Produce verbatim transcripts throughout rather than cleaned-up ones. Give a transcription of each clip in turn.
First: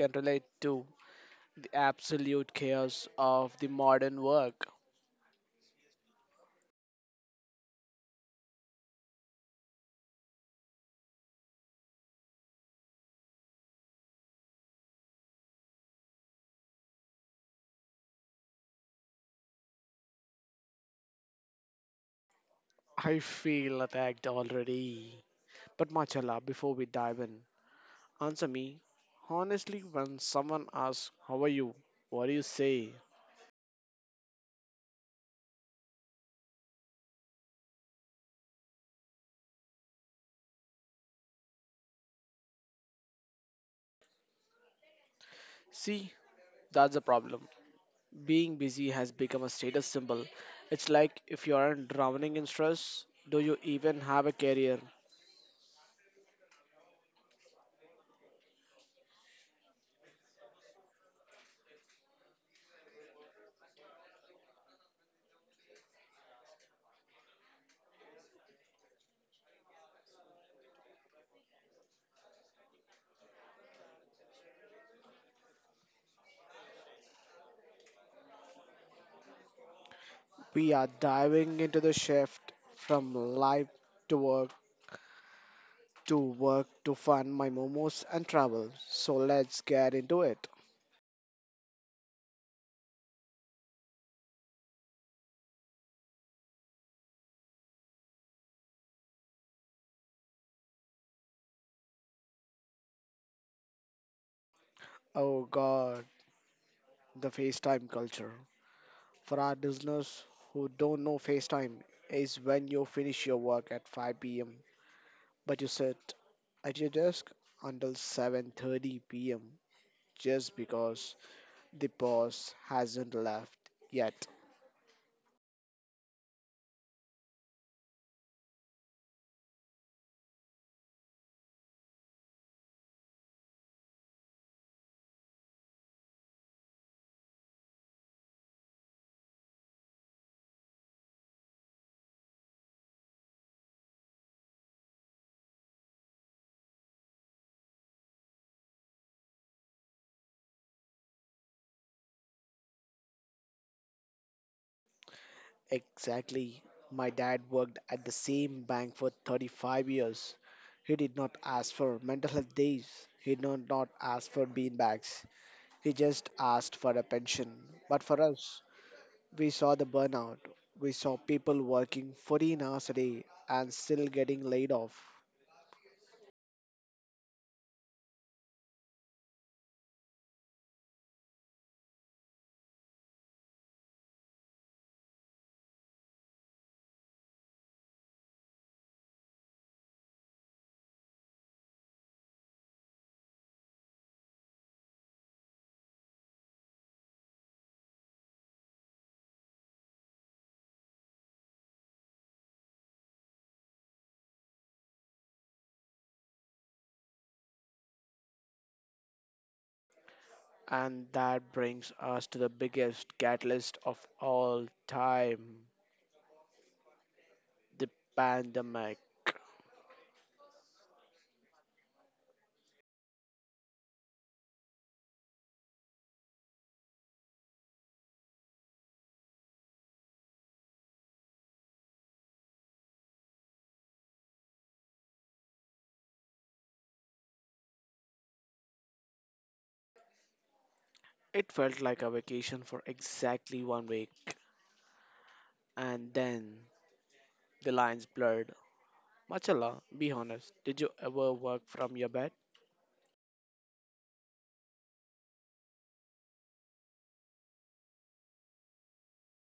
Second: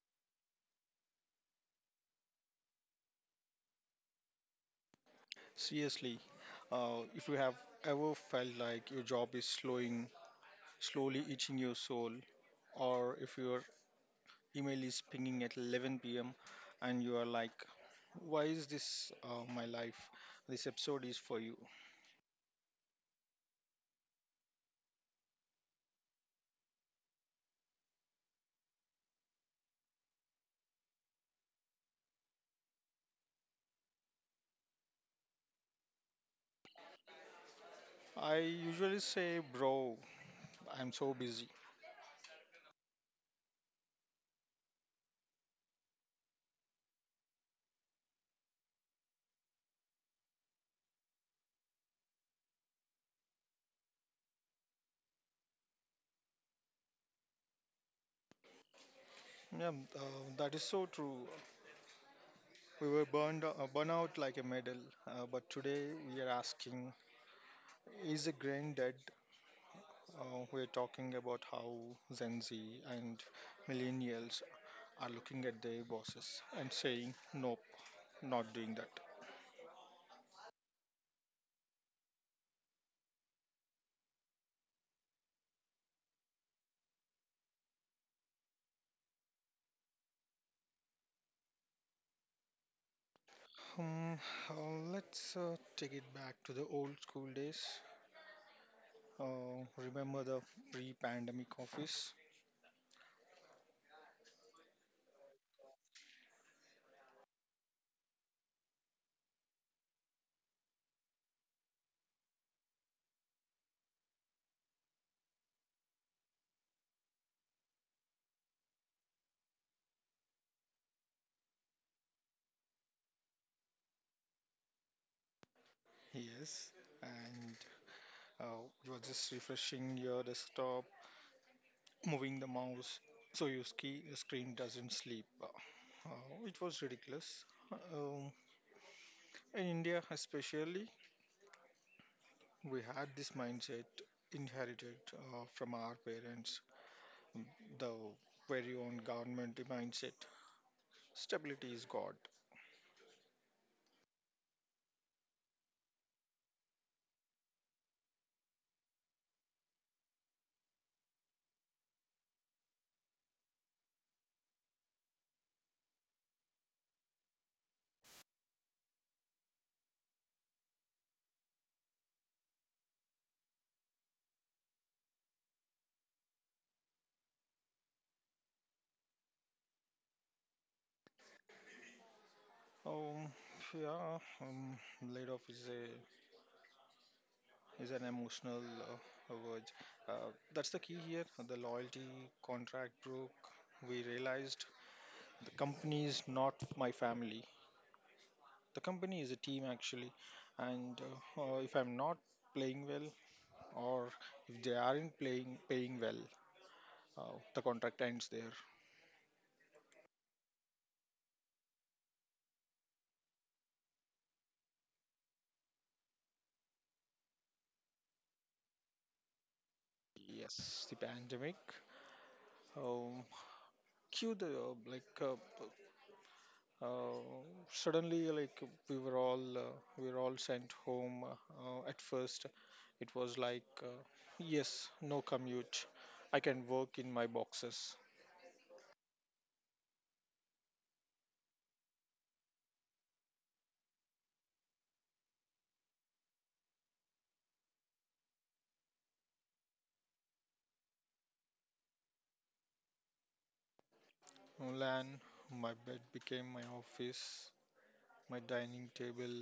can relate to the absolute chaos of the modern work. Seriously, uh, if you have ever felt like your job is slowing, slowly eating your soul, or if your email is pinging at eleven p m and you are like, why is this uh, my life? This episode is for you. I feel attacked already. But Machala, before we dive in, answer me. Honestly, when someone asks, How are you? What do you say? I usually say, bro, I'm so busy. See, that's the problem. Being busy has become a status symbol. It's like if you aren't drowning in stress, do you even have a career? Yeah, uh, that is so true. We were burned, uh, burn out like a medal, uh, but today we are asking is a grain dead? Uh, we're talking about how Gen Z and millennials are looking at their bosses and saying, nope, not doing that. We are diving into the shift from life to work to work to fun, my momos, and travel. So let's get into it. Hmm, uh, let's uh, take it back to the old school days. Uh, remember the pre pandemic office? Oh god, the FaceTime culture. For our listeners who don't know, FaceTime is when you finish your work at five p m but you sit at your desk until seven thirty p m just because the boss hasn't left yet. Yes, and uh, you are just refreshing your desktop, moving the mouse so your ski screen doesn't sleep. Uh, uh, it was ridiculous. Um, in India, especially, we had this mindset inherited uh, from our parents, the very own government mindset. Stability is God. Exactly. My dad worked at the same bank for thirty-five years. He did not ask for mental health days. He did not ask for beanbags. He just asked for a pension. But for us, we saw the burnout. We saw people working fourteen hours a day and still getting laid off. Um, yeah, um, Laid off is a is an emotional uh, word. Uh, that's the key here. The loyalty contract broke. We realized the company is not my family. The company is a team actually, and uh, uh, if I'm not playing well or if they aren't playing paying well, uh, the contract ends there. And that brings us to the biggest catalyst of all time the pandemic. Yes, the pandemic. Um, cue the uh, like uh, uh, suddenly like we were all uh, we were all sent home. Uh, uh, at first, it was like uh, yes, no commute. I can work in my boxes. It felt like a vacation for exactly one week. And then the lines blurred. Machala, be honest, did you ever work from your bed? Lan, my bed became my office, my dining table,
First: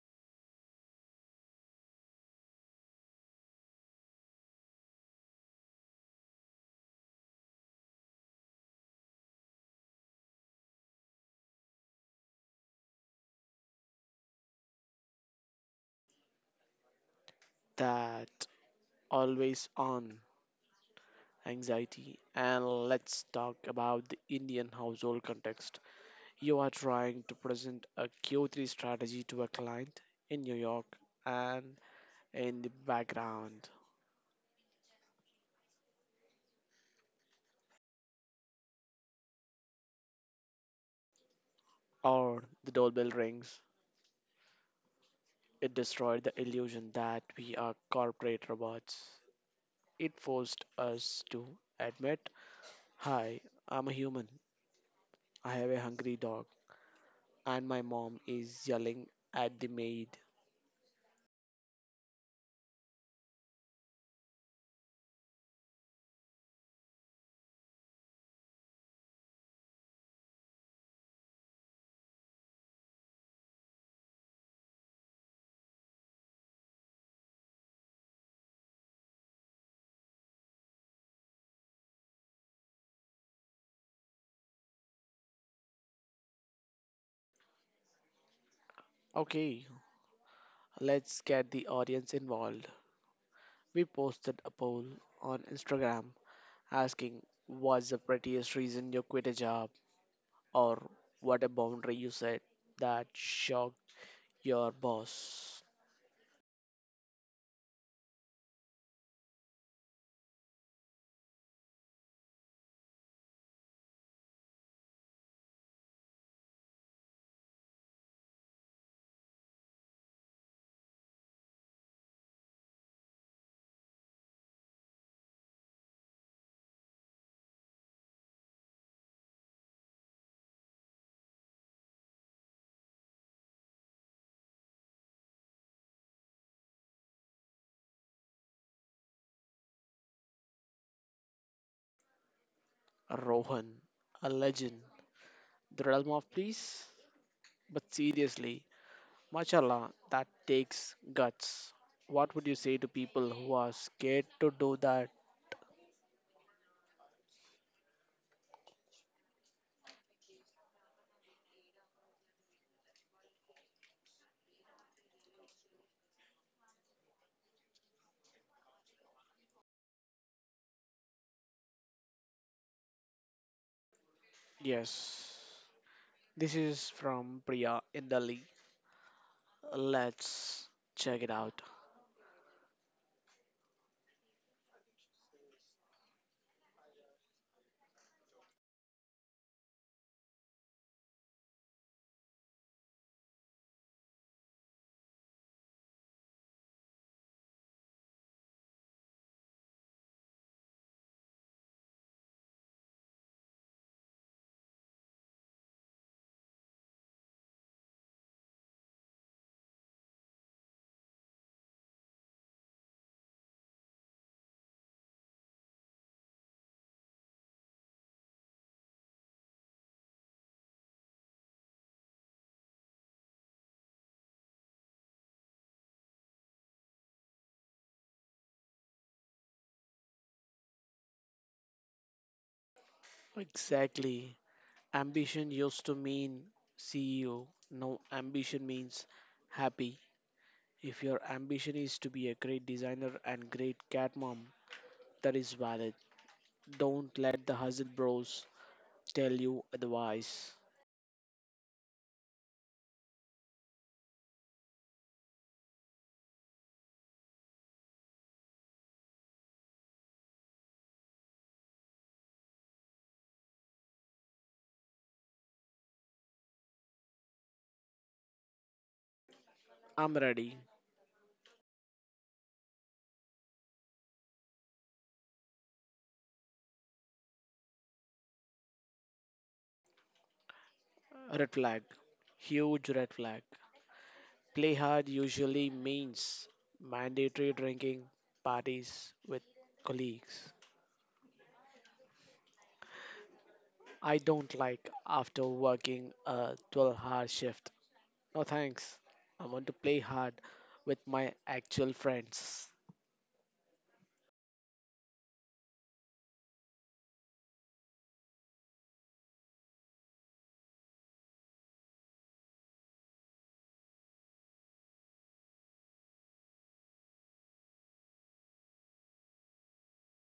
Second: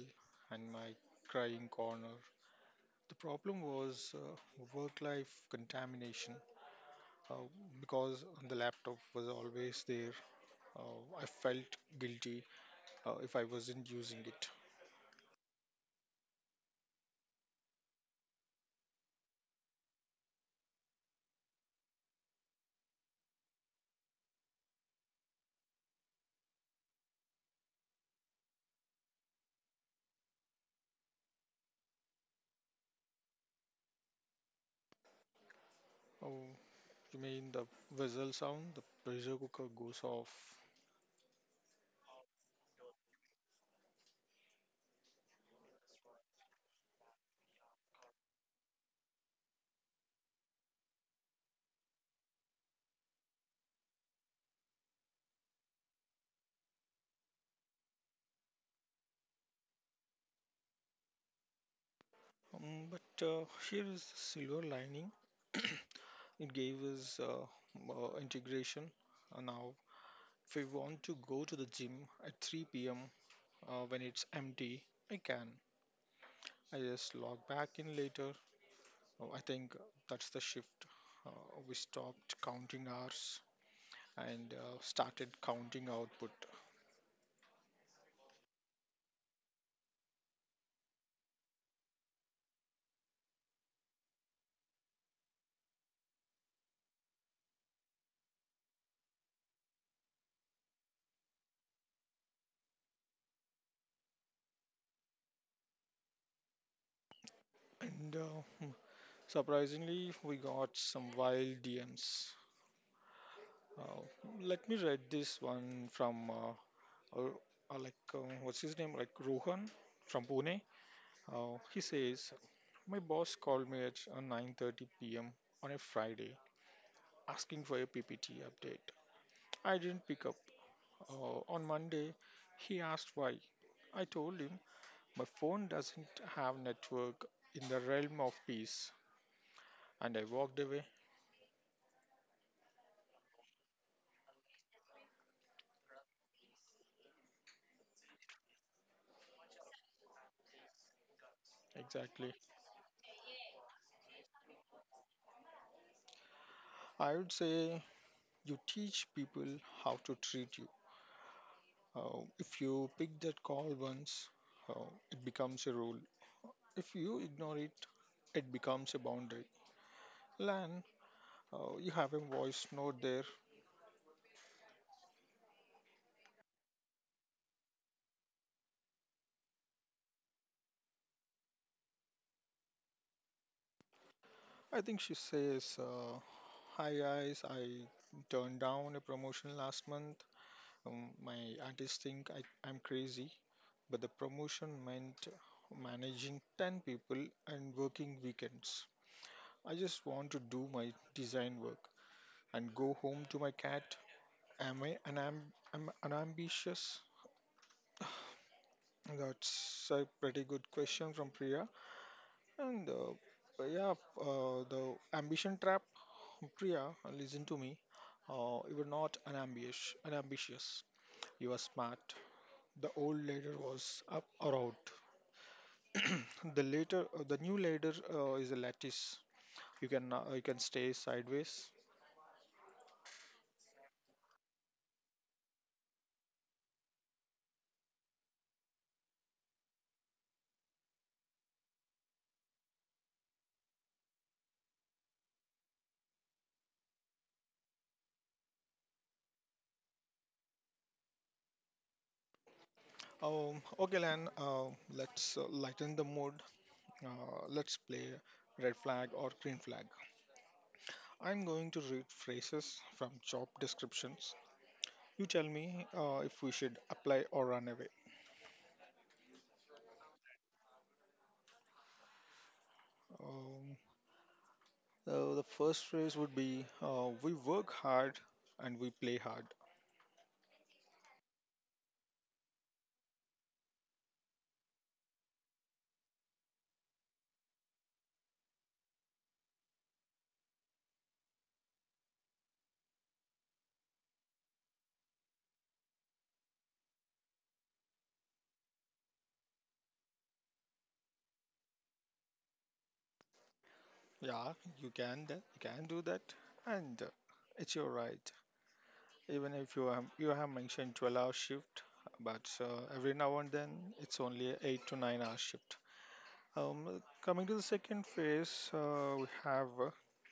and my crying corner. The problem was uh, work life contamination. Uh, because the laptop was always there, uh, I felt guilty uh, if I wasn't using it. That always on anxiety. And let's talk about the Indian household context. You are trying to present a Q three strategy to a client in New York, and in the background, Oh, you mean the whistle sound? The pressure cooker goes off. or the doorbell rings. It destroyed the illusion that we are corporate robots. It forced us to admit, Hi, I'm a human. I have a hungry dog, and my mom is yelling at the maid. Um, but uh, here is the silver lining. It gave us uh, m- uh, integration. Uh, now, if we want to go to the gym at three p m, Uh, when it's empty, I can. I just log back in later. Oh, I think that's the shift. Uh, we stopped counting hours and uh, started counting output. Okay, let's get the audience involved. We posted a poll on Instagram asking what's the prettiest reason you quit a job or what a boundary you set that shocked your boss. And uh, hmm, surprisingly, we got some wild D Ms. Uh, let me read this one from uh, uh, uh, like uh, what's his name? Like Rohan from Pune. Uh, he says, "My boss called me at uh, nine thirty p m on a Friday, asking for a P P T update. I didn't pick up. Uh, on Monday, he asked why. I told him my phone doesn't have network in the realm of peace, and I walked away." Rohan, a legend, the realm of please. But seriously, mashallah, that takes guts. Exactly. What would you say to people who are scared to do that I would say you teach people how to treat you. Uh, if you pick that call once, uh, it becomes a rule. If you ignore it, it becomes a boundary. Lan, uh, you have a voice note there. Yes, this is from Priya in Delhi. Let's check it out. I think she says, uh, Hi guys, I turned down a promotion last month. Um, my aunties think I, I'm crazy, but the promotion meant managing ten people and working weekends. I just want to do my design work and go home to my cat. Am I an, am, am an ambitious? That's a pretty good question from Priya. And uh, yeah, uh, the ambition trap, Priya, listen to me. Uh, you were not unambitious. unambitious. You were smart. The old leader was up or out. The later, uh, the new ladder uh, is a lattice. You can uh, you can stay sideways. Exactly. Ambition used to mean C E O. Now, ambition means happy. If your ambition is to be a great designer and great cat mom, that is valid. Don't let the hustle bros tell you otherwise. Um, okay, Lan. Uh, let's uh, lighten the mood. Uh, let's play red flag or green flag. I'm going to read phrases from job descriptions. You tell me uh, if we should apply or run away. I'm ready. Um, so the first phrase would be uh, we work hard and we play hard. Red flag. Huge red flag. Play hard usually means mandatory drinking parties with colleagues. I don't like after working a twelve hour shift. No thanks. I want to play hard with my actual friends. Yeah, you can that. You can do that, and uh, it's your right. Even if you have you have mentioned twelve hour shift, but uh, every now and then it's only a eight to nine hour shift. Um, coming to the second phase, uh, we have uh,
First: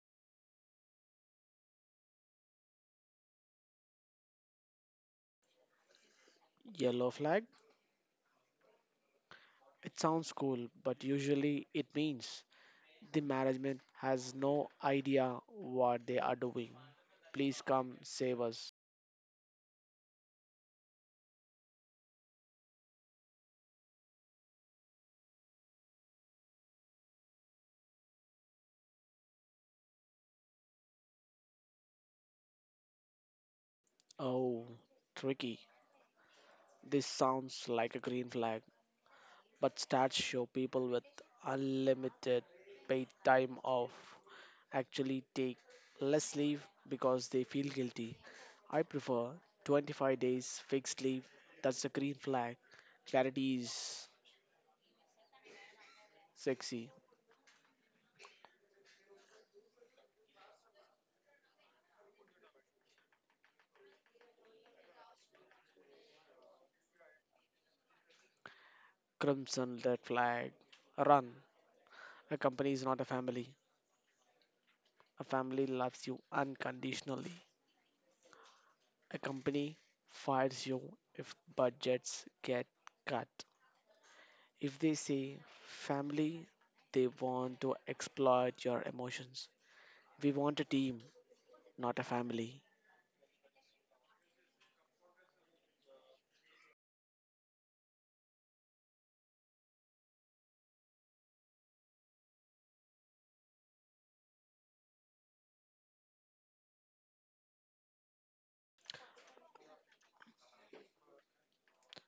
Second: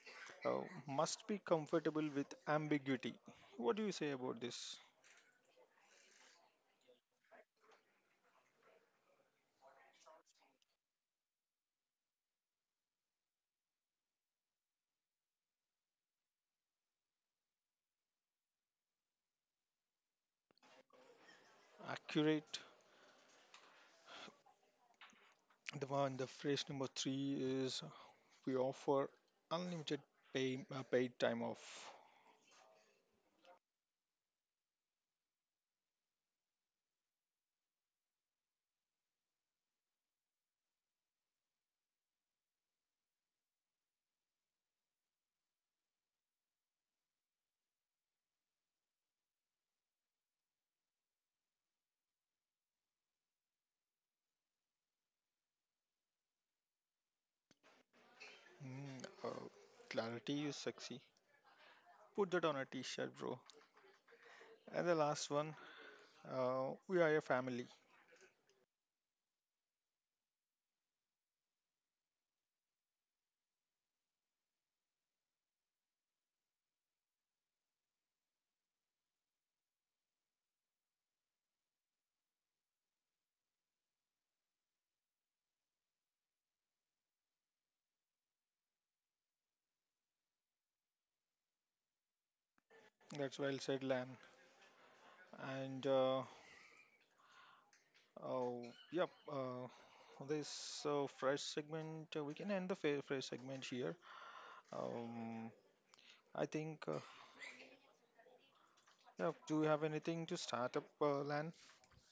uh, must be comfortable with ambiguity. What do you say about this? Yellow flag? It sounds cool, but usually it means the management has no idea what they are doing. Please come save us. Accurate. The one, the phrase number three is we offer unlimited pay, uh, paid time off. Oh, tricky. This sounds like a green flag. But stats show people with unlimited paid time off actually take less leave because they feel guilty. I prefer twenty-five days fixed leave. That's the green flag. Clarity is sexy. Mm, uh, clarity is sexy. Put that on a t-shirt, bro. And the last one, uh, we are a family. Crimson red flag. Run. A company is not a family. A family loves you unconditionally. A company fires you if budgets get cut. If they say family, they want to exploit your emotions. We want a team, not a family. That's well said, Lam. And uh, oh, yep, uh, this uh, fresh segment, uh, we can end the fa- fresh segment here. Um, I think, uh, yeah, do you have anything to start up, uh, Lan?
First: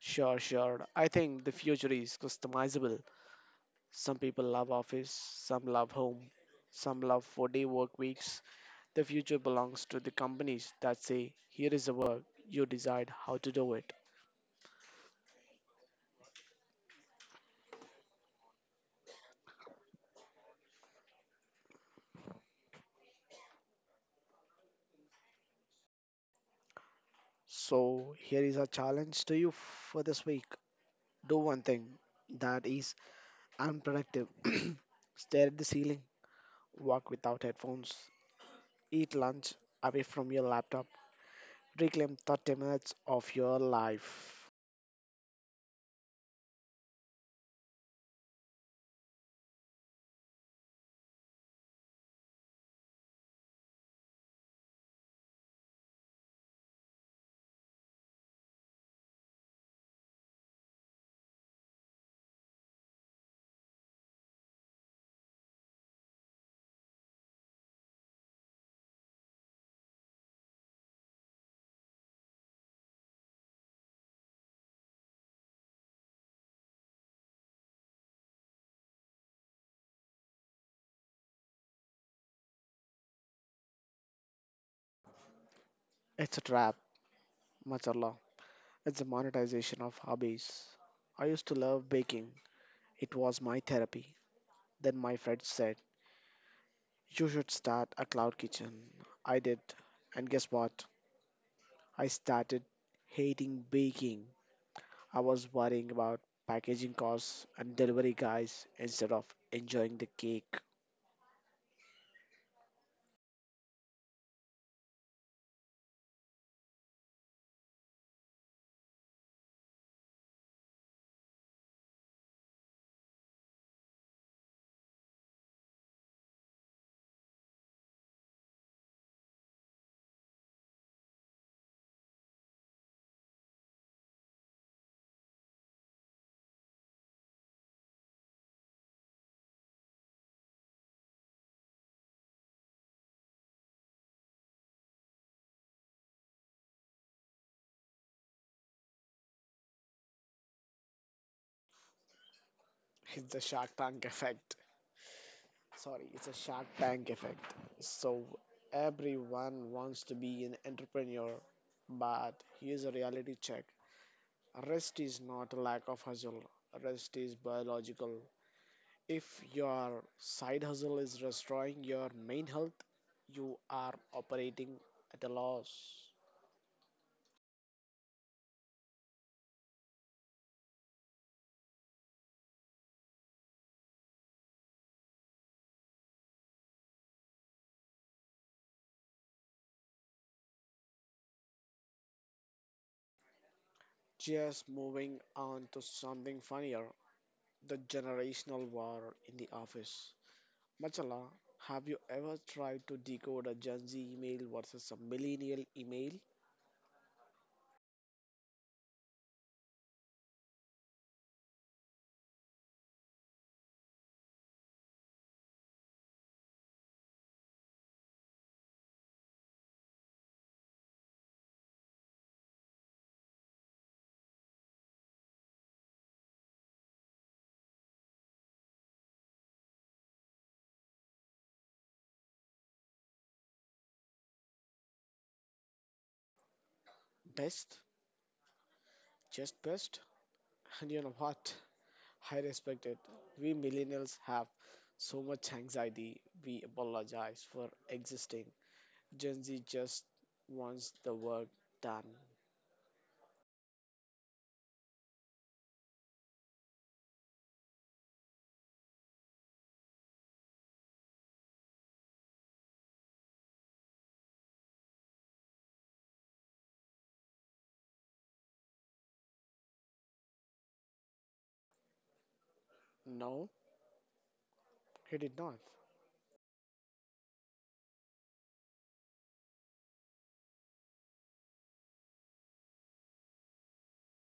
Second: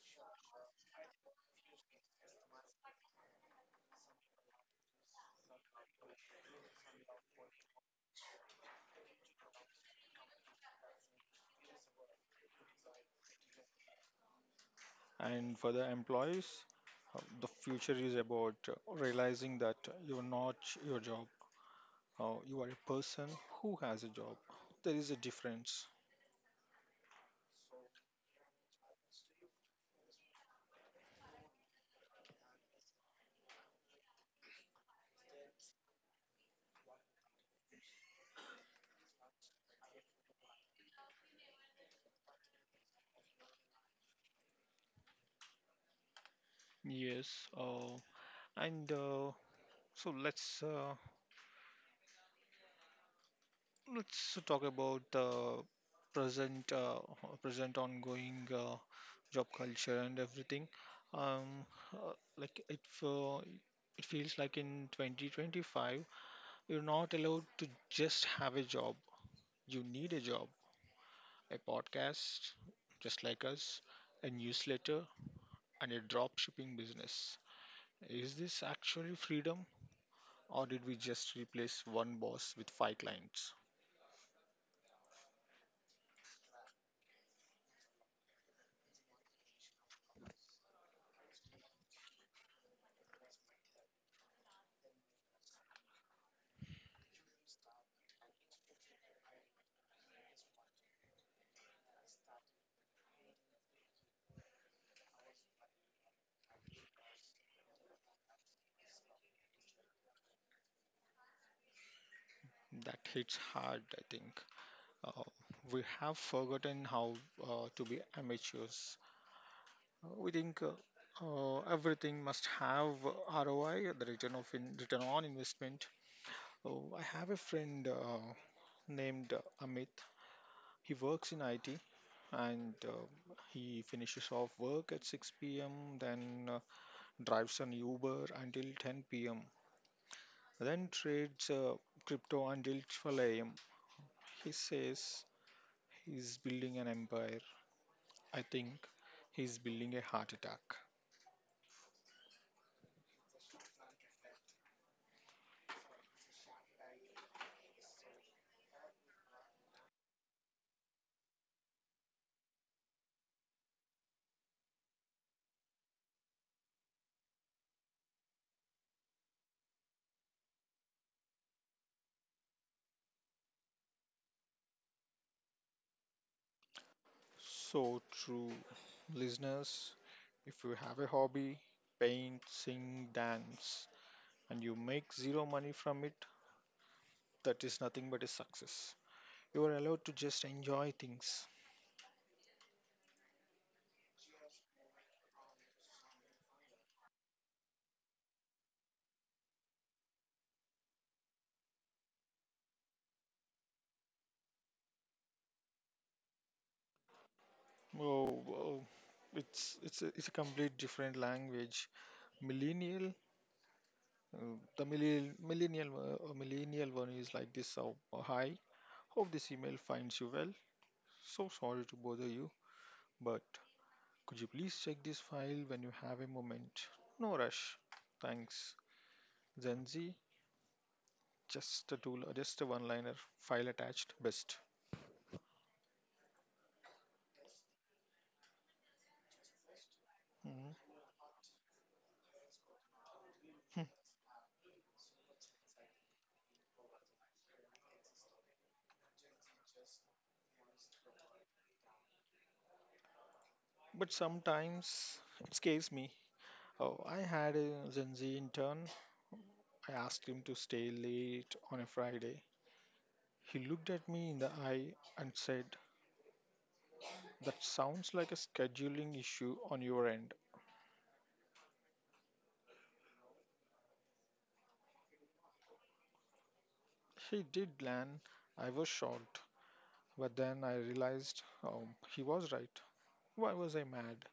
Sure, sure. I think the future is customizable. Some people love office, some love home, some love four day work weeks. The future belongs to the companies that say, here is the work, you decide how to do it. And for the employees, uh, the future is about uh, realizing that you're not your job. Uh, you are a person who has a job. There is a difference. So, here is a challenge to you for this week. Do one thing that is unproductive. Stare at the ceiling walk without headphones, eat lunch away from your laptop, reclaim thirty minutes of your life. Yes. Uh, and uh, so let's. Uh, let's talk about the present, uh, present ongoing uh, job culture and everything. Um, uh, like it, uh, it feels like in twenty twenty-five, you're not allowed to just have a job. You need a job, a podcast, just like us, a newsletter, and a drop shipping business. Is this actually freedom, or did we just replace one boss with five clients? It's a trap, mashallah. It's the monetization of hobbies. I used to love baking, it was my therapy. Then my friend said, You should start a cloud kitchen. I did, and guess what? I started hating baking. I was worrying about packaging costs and delivery guys instead of enjoying the cake. That hits hard, I think. Uh, we have forgotten how uh, to be amateurs. Uh, we think uh, uh, everything must have R O I, the return of in, return on investment. Oh, I have a friend uh, named uh, Amit. He works in I T and uh, he finishes off work at six p m. Then uh, drives an Uber until ten p m. Then trades uh, crypto until twelve a m. He says he's building an empire. I think he's building a heart attack. It's the Shark Tank effect. Sorry, it's a Shark Tank effect. So everyone wants to be an entrepreneur, but here's a reality check. Rest is not a lack of hustle. Rest is biological. If your side hustle is destroying your main health, you are operating at a loss. So true, listeners, if you have a hobby, paint, sing, dance, and you make zero money from it, that is nothing but a success. You are allowed to just enjoy things. Just moving on to something funnier, the generational war in the office. Machala, have you ever tried to decode a Gen Z email versus a millennial email? Oh, oh it's it's a, it's a complete different language. Millennial, uh, the millennial millennial uh, uh, millennial one is like this. Oh, hi, hope this email finds you well. So sorry to bother you, but could you please check this file when you have a moment? No rush. Thanks. Zenzi, just a tool, just a one liner, file attached, best. Best, just best. And Mhm. you know what? I respect it. We Hmm. millennials have so much anxiety, we apologize for existing. Gen Z just wants the work done. But sometimes it scares me. Oh, I had a Zenzi intern. I asked him to stay late on a Friday. He looked at me in the eye and said, that sounds like a scheduling issue on your end. No, he did not. He did, land. I was shocked. But then I realized um, he was right. Why was I mad?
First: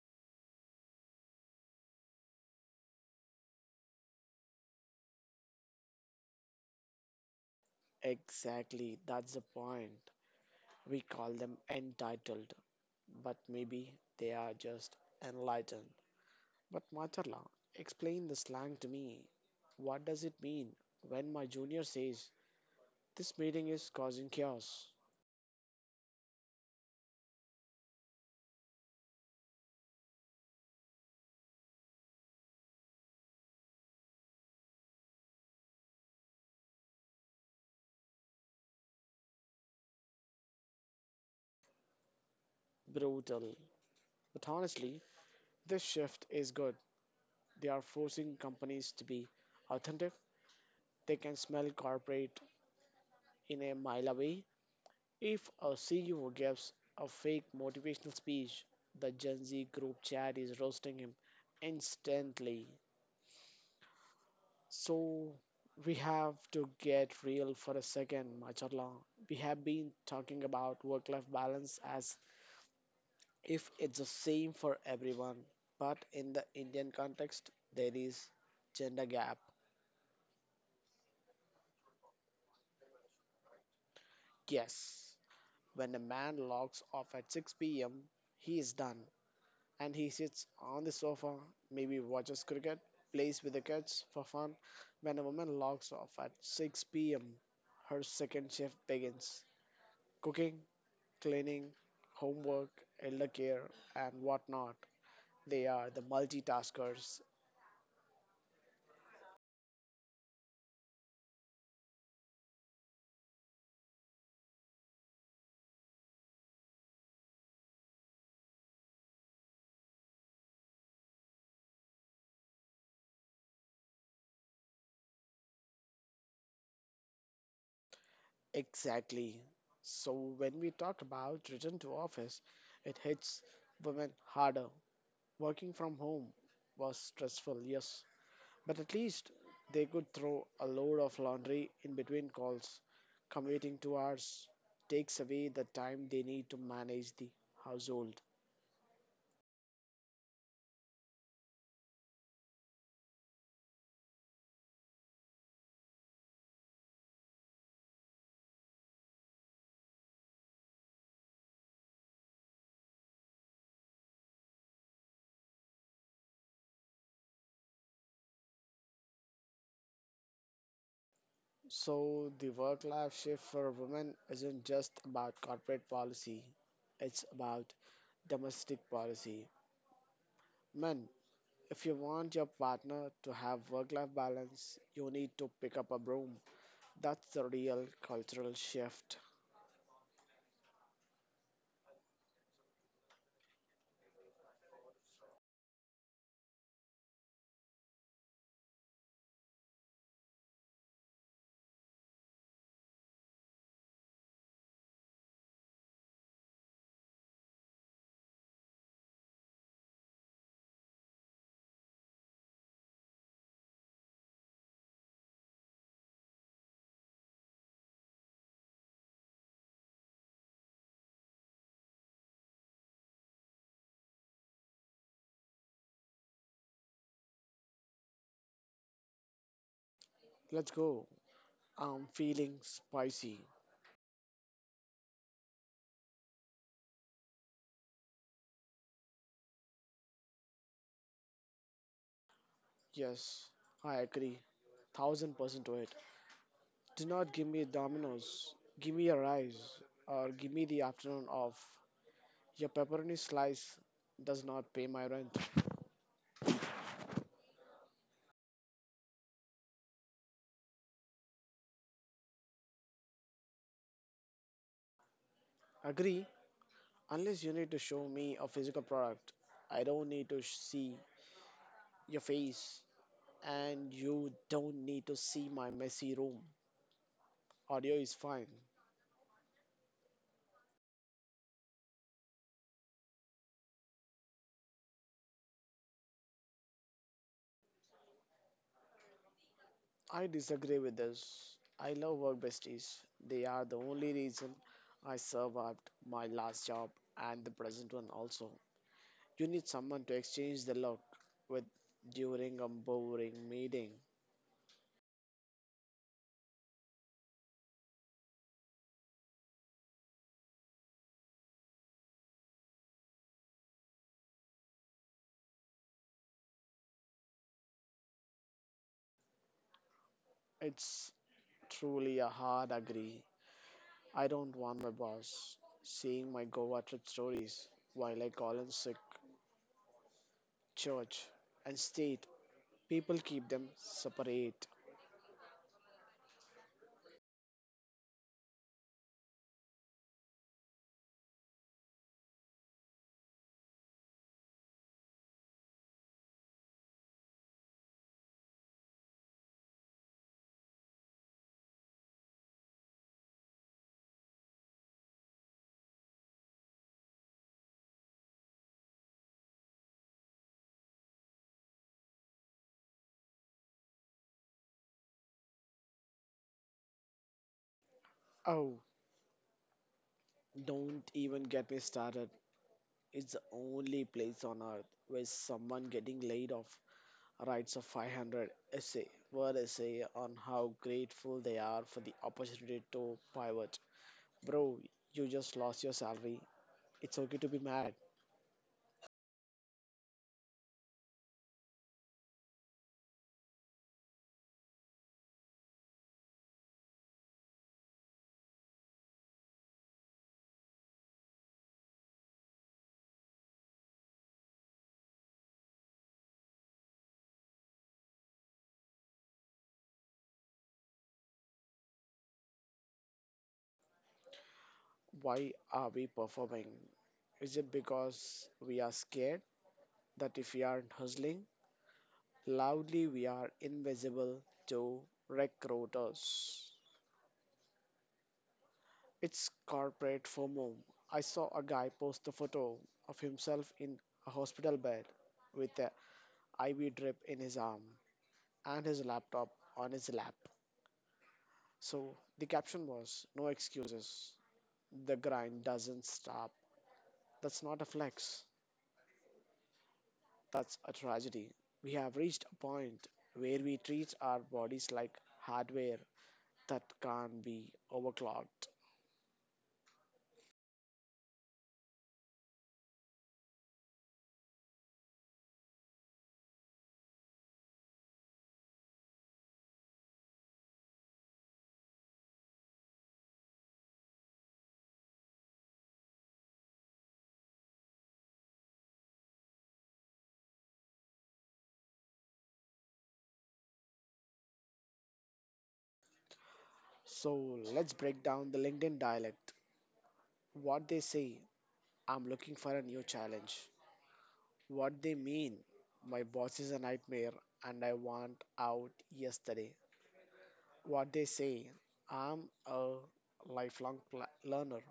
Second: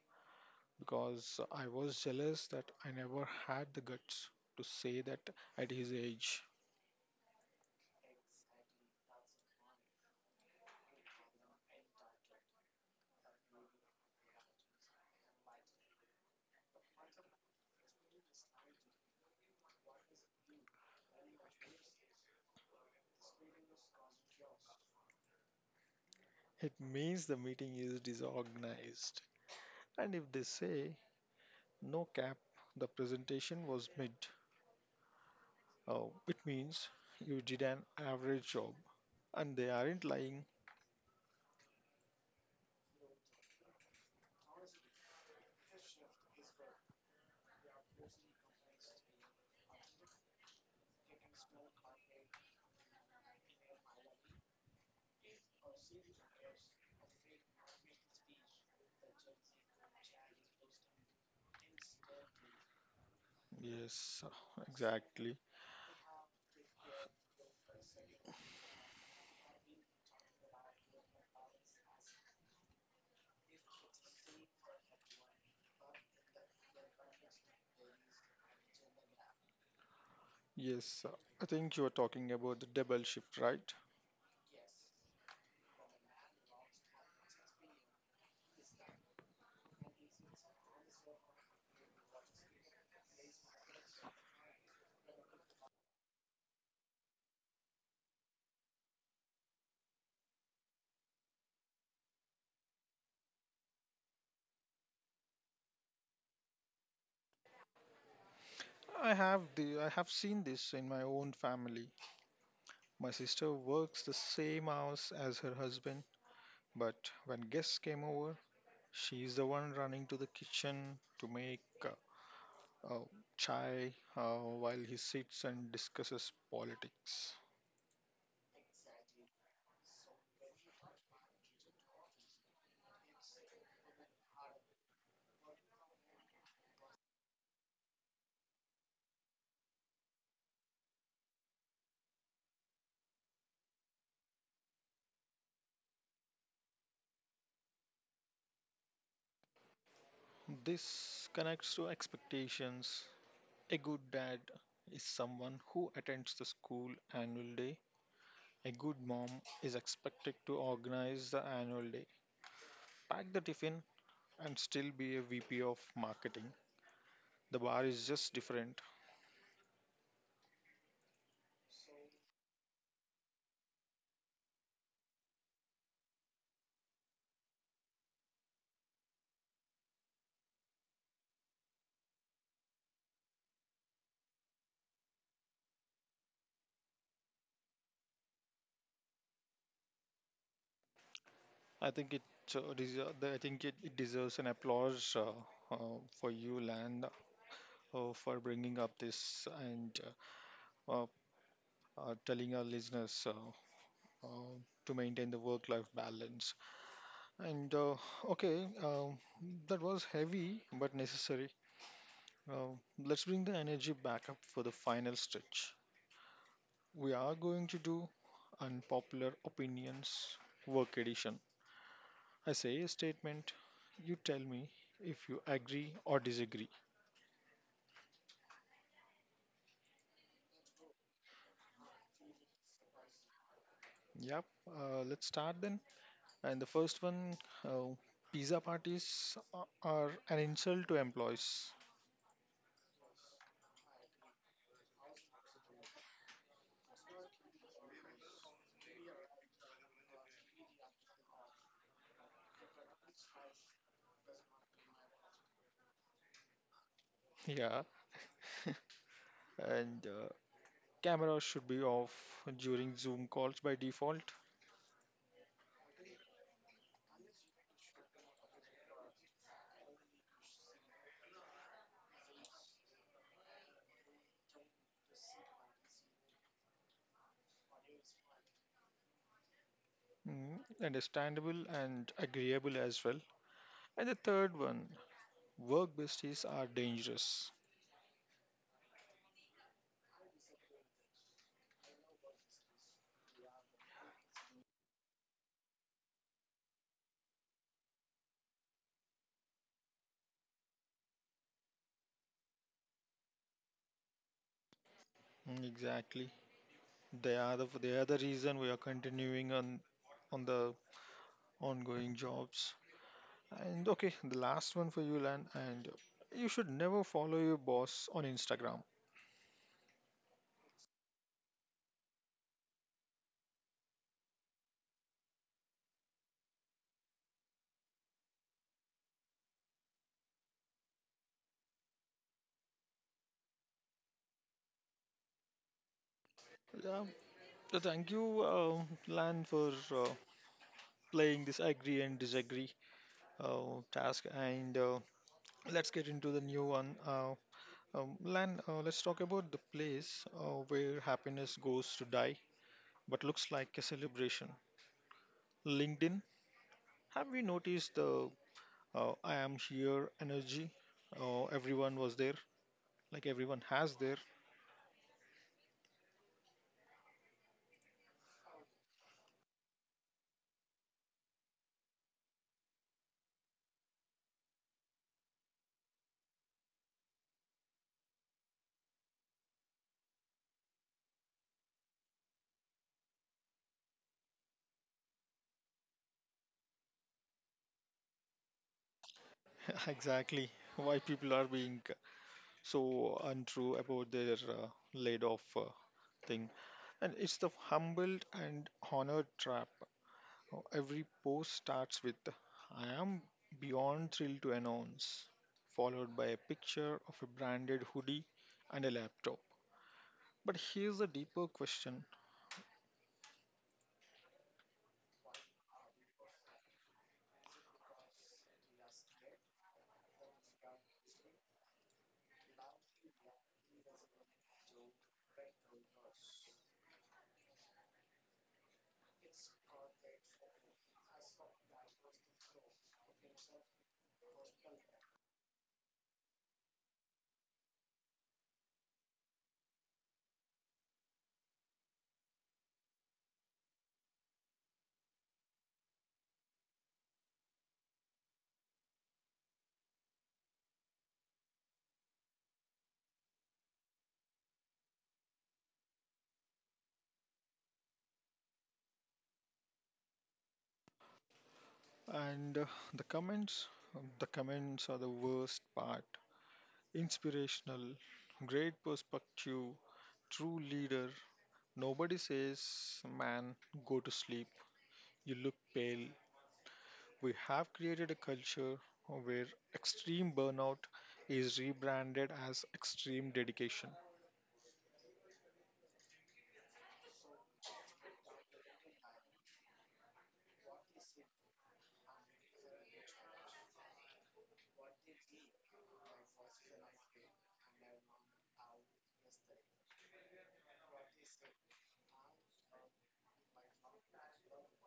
Because I was jealous that I never had the guts to say that at his age. Exactly, that's the point. We call them entitled, but maybe they are just enlightened. But Macharla, explain the slang to me. What does it mean when my junior says this meeting is causing chaos? It means the meeting is disorganized. And if they say no cap, the presentation was mid, oh, it means you did an average job. And they aren't lying. Brutal. But honestly, this shift is good. They are forcing companies to be authentic. They can smell corporate in a mile away. If a C E O gives a fake motivational speech, the Gen Z group chat is roasting him instantly. Yes, uh, So exactly. we have to get real for a second, Macharla. We have been talking about work-life balance as if it's the same for everyone, but in the Indian context, there is gender gap. Yes, uh, I think you are talking about the double shift, right? Yes, when a man logs off at six p m, he is done, and he sits on the sofa, maybe watches cricket, plays with the kids for fun. When a woman logs off at six p m, her second shift begins. Cooking, cleaning, homework, elder care, and whatnot. They are the multitaskers. I have the I have seen this in my own family. My sister works the same hours as her husband. But when guests came over, she's the one running to the kitchen to make uh, uh, chai uh, while he sits and discusses politics. Exactly. So when we talk about return to office, it hits women harder. Working from home was stressful, yes, but at least they could throw a load of laundry in between calls. Commuting two hours takes away the time they need to manage the household. This connects to expectations. A good dad is someone who attends the school annual day. A good mom is expected to organize the annual day, pack the tiffin, and still be a V P of marketing. The bar is just different. So, the work life shift for women isn't just about corporate policy, it's about domestic policy. Men, if you want your partner to have work life balance, you need to pick up a broom. That's the real cultural shift. I think it uh, deser- the- I think it, it deserves an applause uh, uh, for you, Land, uh, for bringing up this and uh, uh, uh, telling our listeners uh, uh, to maintain the work-life balance. And uh, okay, um, that was heavy but necessary. Uh, let's bring the energy back up for the final stretch. We are going to do unpopular opinions work edition. I say a statement, you tell me if you agree or disagree. Let's go. I'm feeling spicy. Yep, uh, let's start then. And the first one uh, pizza parties a- are an insult to employees. Yes, I agree. Thousand percent to it. Do not give me dominoes. Give me a rise or give me the afternoon off. Your pepperoni slice does not pay my rent. Yeah, and uh, cameras should be off during Zoom calls by default. Agree, unless you need to show me a physical product. I don't need to sh- see your face, and you don't need to see my messy room. Audio is fine. Mm, understandable and agreeable as well. And the third one, work besties are dangerous. I disagree with this. I love work besties. They are the only reason I survived my last job and the present one also. You need someone to exchange the look with during a boring meeting. Mm, exactly. They are the they are the reason we are continuing on on the ongoing jobs. And okay, the last one for you, Lan. And you should never follow your boss on Instagram. It's truly a hard agree. I don't want my boss seeing my Goa trip stories while I call in sick. Church and state, people keep them separate. Yeah, so thank you, uh, Lan, for uh, playing this agree and disagree uh, task. And uh, let's get into the new one. Uh, um, Lan, uh, let's talk about the place uh, where happiness goes to die, but looks like a celebration. LinkedIn. Have we noticed the uh, I am here energy? Uh, everyone was there like everyone has their Oh, don't even get me started. It's the only place on earth where someone getting laid off writes a five hundred essay, word essay on how grateful they are for the opportunity to pivot. Bro, you just lost your salary. It's okay to be mad. exactly why people are being so untrue about their uh, laid off uh, thing. And it's the humbled and honored trap. Now, every post starts with, "I am beyond thrilled to announce," followed by a picture of a branded hoodie and a laptop. But here's a deeper question, Why are we performing? Is it because we are scared that if we aren't hustling loudly, we are invisible to recruiters? It's corporate FOMO. I saw a guy post a photo of himself in a hospital bed with a I V drip in his arm and his laptop on his lap. So the caption was, No excuses. The grind doesn't stop. That's not a flex. That's a tragedy. We have reached a point where we treat our bodies like hardware that can't be overclocked. and uh, the comments, the comments are the worst part. Inspirational, great perspective, true leader. Nobody says, "Man, go to sleep. You look pale." We have created a culture where extreme burnout is rebranded as extreme dedication. So let's break down the LinkedIn dialect. What they say, I'm looking for a new challenge. What they mean, my boss is a nightmare and I want out yesterday. What they say, I'm a lifelong pl- learner.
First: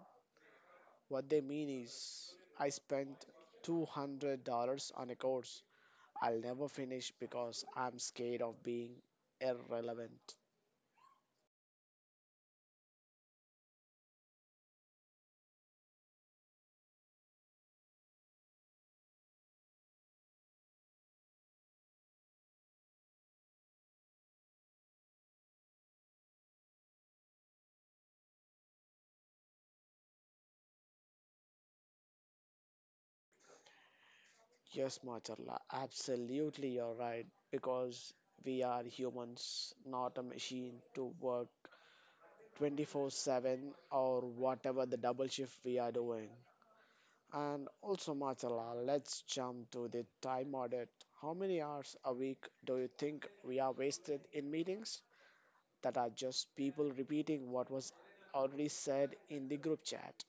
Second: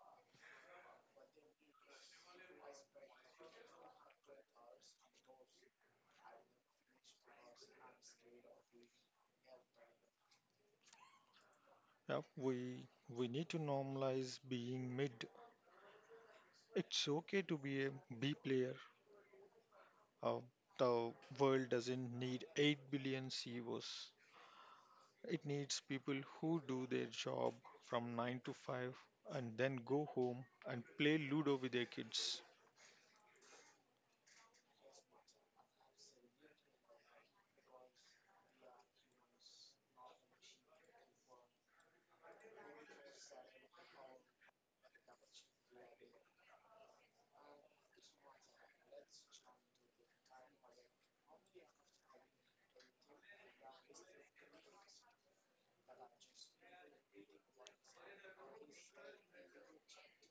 What they mean is, I spent two hundred dollars on a course I'll never finish because I'm scared of being irrelevant. Yep, we we need to normalize being mid. It's okay to be a B player. Uh, the world doesn't need eight billion C E Os. It needs people who do their job from nine to five and then go home and play Ludo with their kids. Yes, Macharla, absolutely you're right. Because we are humans, not a machine to work twenty-four seven or whatever the double shift we are doing. And also, Macharla, let's jump to the time audit. How many hours a week do you think we are wasted in meetings that are just people repeating what was already said in the group chat?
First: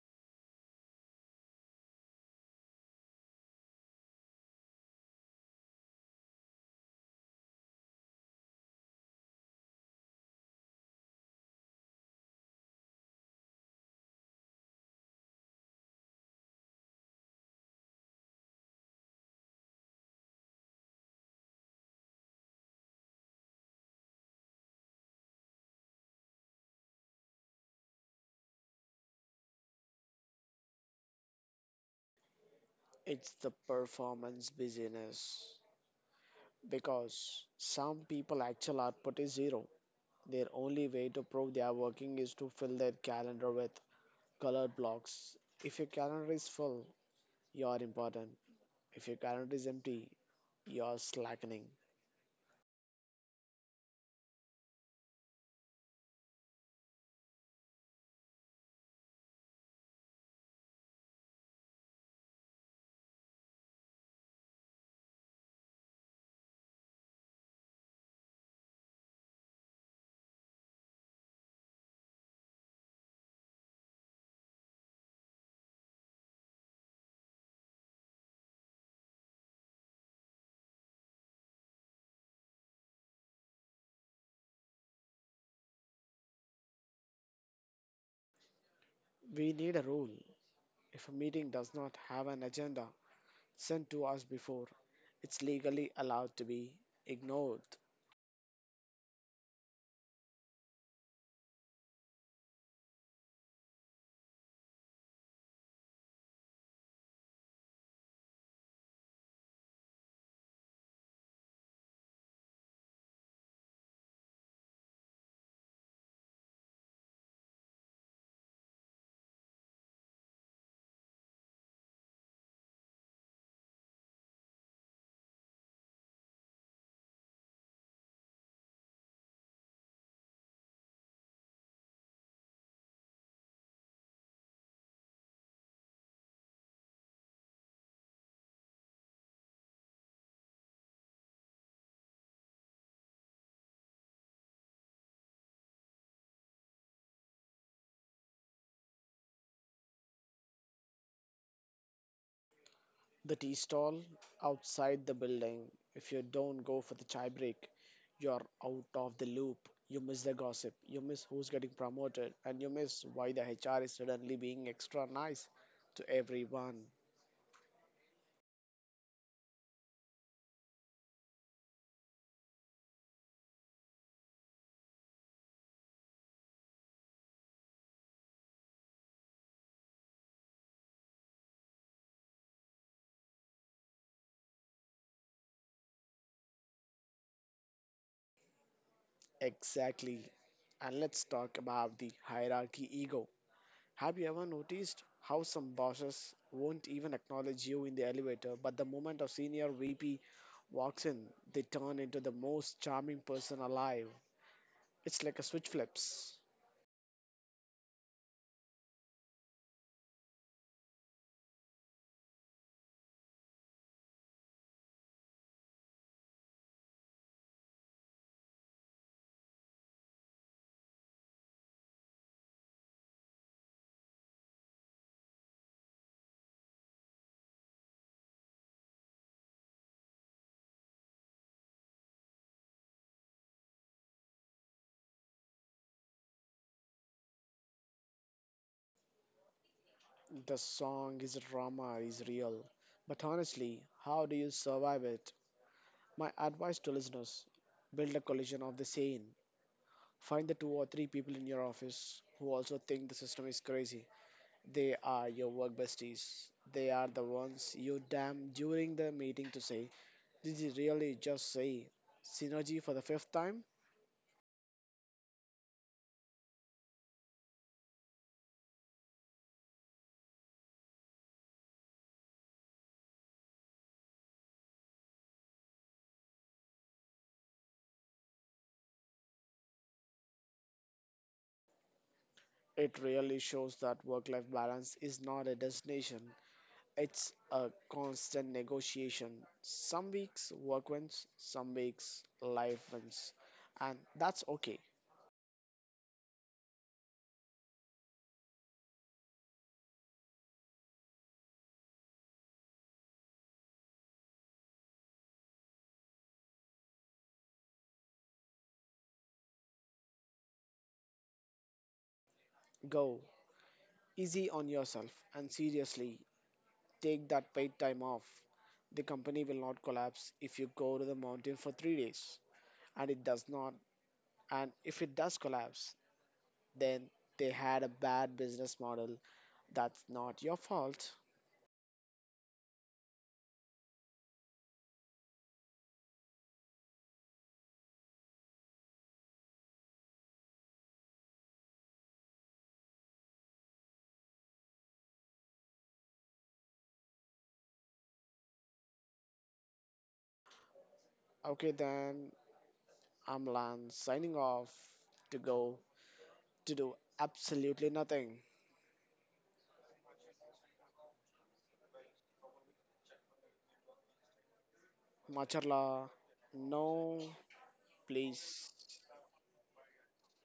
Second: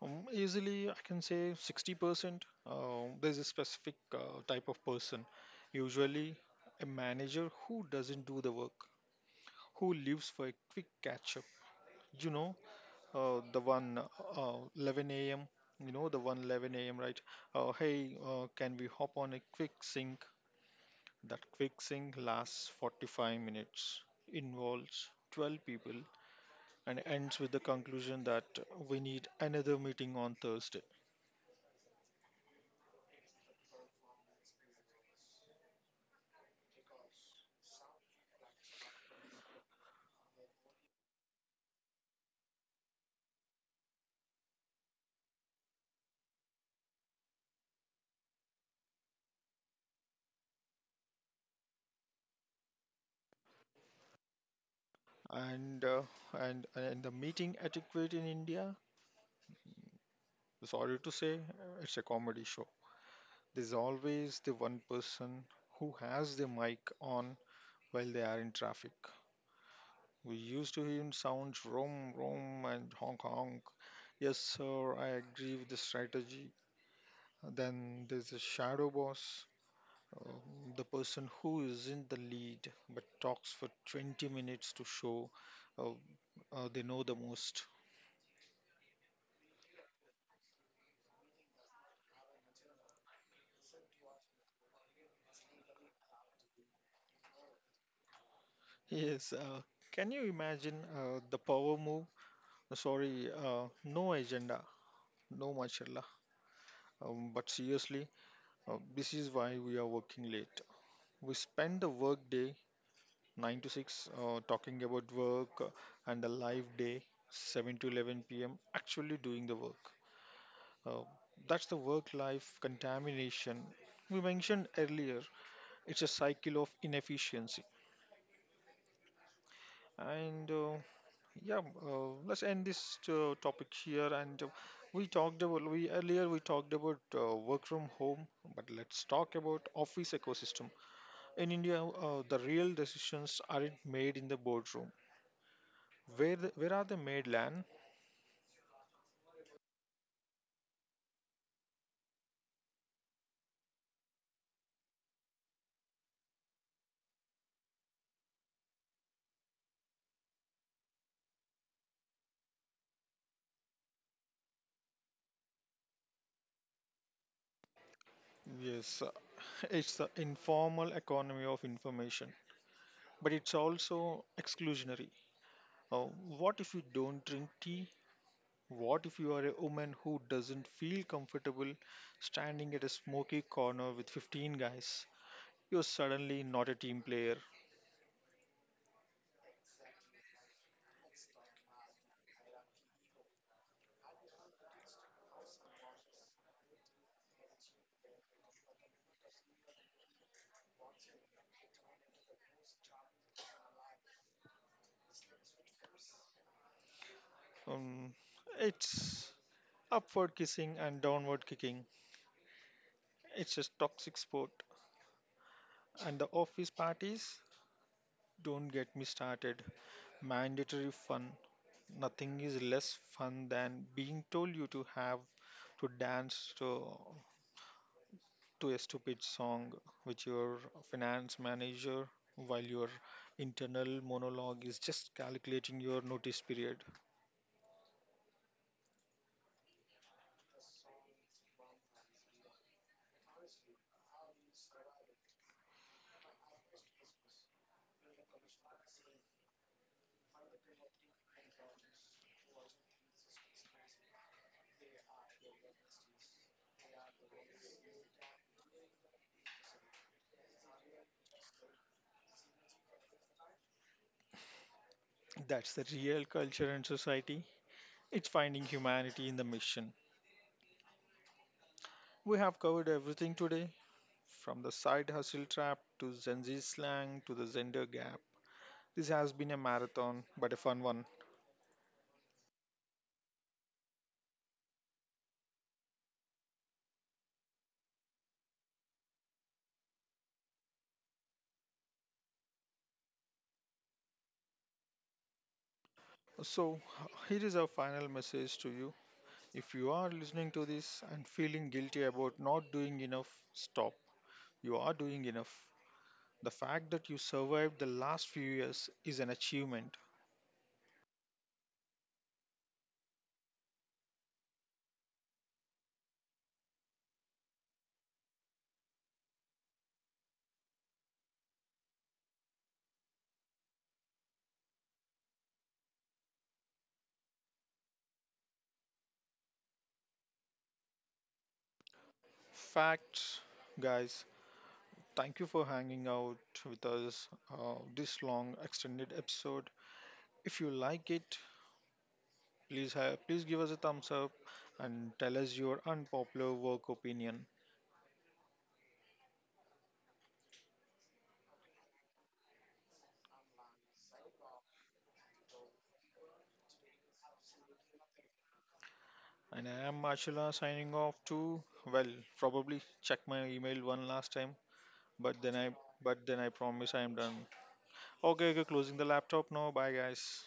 Um, easily, I can say sixty percent. Um, there's a specific uh, type of person, usually a manager who doesn't do the work, who lives for a quick catch up. You know, uh, the one uh, eleven a m, you know, the one eleven a m, right? Uh, hey, uh, can we hop on a quick sync? That quick sync lasts forty-five minutes, involves twelve people, and ends with the conclusion that we need another meeting on Thursday. It's the performance busyness. Because some people actual output is zero. Their only way to prove they are working is to fill their calendar with colored blocks. If your calendar is full, you are important. If your calendar is empty, you are slackening. and uh, and and the meeting etiquette in India. Sorry to say, uh, it's a comedy show. There's always the one person who has the mic on while they are in traffic. We used to hear sounds: roam, roam, and honk, honk. Yes, sir, I agree with the strategy. Then there's a shadow boss, um, the person who is in the lead but talks for twenty minutes to show uh, uh, they know the most. We need a rule. If a meeting does not have an agenda sent to us before, it's legally allowed to be ignored. Yes, uh, can you imagine uh, the power move? Uh, Sorry, uh, no agenda, no mashallah. Um, but seriously, uh, this is why we are working late. We spend the work day nine to six uh, talking about work, uh, and the live day seven to eleven p m actually doing the work. Uh, that's the work life contamination we mentioned earlier. It's a cycle of inefficiency. And uh, Yeah, uh, let's end this uh, topic here. And uh, we talked about we earlier we talked about uh, work from home, but let's talk about office ecosystem. In India, uh, the real decisions aren't made in the boardroom. Where the, where are they made, Lan? The tea stall outside the building. If you don't go for the chai break, you're out of the loop. You miss the gossip, you miss who's getting promoted, and you miss why the H R is suddenly being extra nice to everyone. Yes, uh, it's the informal economy of information, but it's also exclusionary. Uh, what if you don't drink tea? What if you are a woman who doesn't feel comfortable standing at a smoky corner with fifteen guys? You're suddenly not a team player. Exactly. And let's talk about the hierarchy ego. Have you ever noticed how some bosses won't even acknowledge you in the elevator, but the moment a senior V P walks in, they turn into the most charming person alive? It's like a switch flips. Um, it's upward kissing and downward kicking. It's a toxic sport. And the office parties? Don't get me started. Mandatory fun. Nothing is less fun than being told you to have to dance to to a stupid song which your finance manager, while your internal monologue is just calculating your notice period. The song is drama, is real. But honestly, how do you survive it? My advice to listeners build a collision of the sane. Find the two or three people in your office who also think the system is crazy. They are your work besties. They are the ones you damn during the meeting to say, Did you really just say synergy for the fifth time? That's the real culture and society. It's finding humanity in the mission. We have covered everything today, from the side hustle trap to Gen Z slang to the gender gap. This has been a marathon, but a fun one. It really shows that work life balance is not a destination, it's a constant negotiation. Some weeks work wins, some weeks life wins. And that's okay. So, here is our final message to you. If you are listening to this and feeling guilty about not doing enough, stop. You are doing enough. The fact that you survived the last few years is an achievement. Go easy on yourself and seriously take that paid time off. The company will not collapse if you go to the mountain for three days. And it does not. And if it does collapse, then they had a bad business model. That's not your fault. Facts, guys. Thank you for hanging out with us uh, this long extended episode. If you like it, please have, please give us a thumbs up and tell us your unpopular work opinion. Okay, then I'm Lan signing off to go to do absolutely nothing. And I am Marshalla signing off to, well, probably check my email one last time, but then I Macharla. but then I No, promise I am done. please. Okay, okay, closing the laptop now. Bye, guys.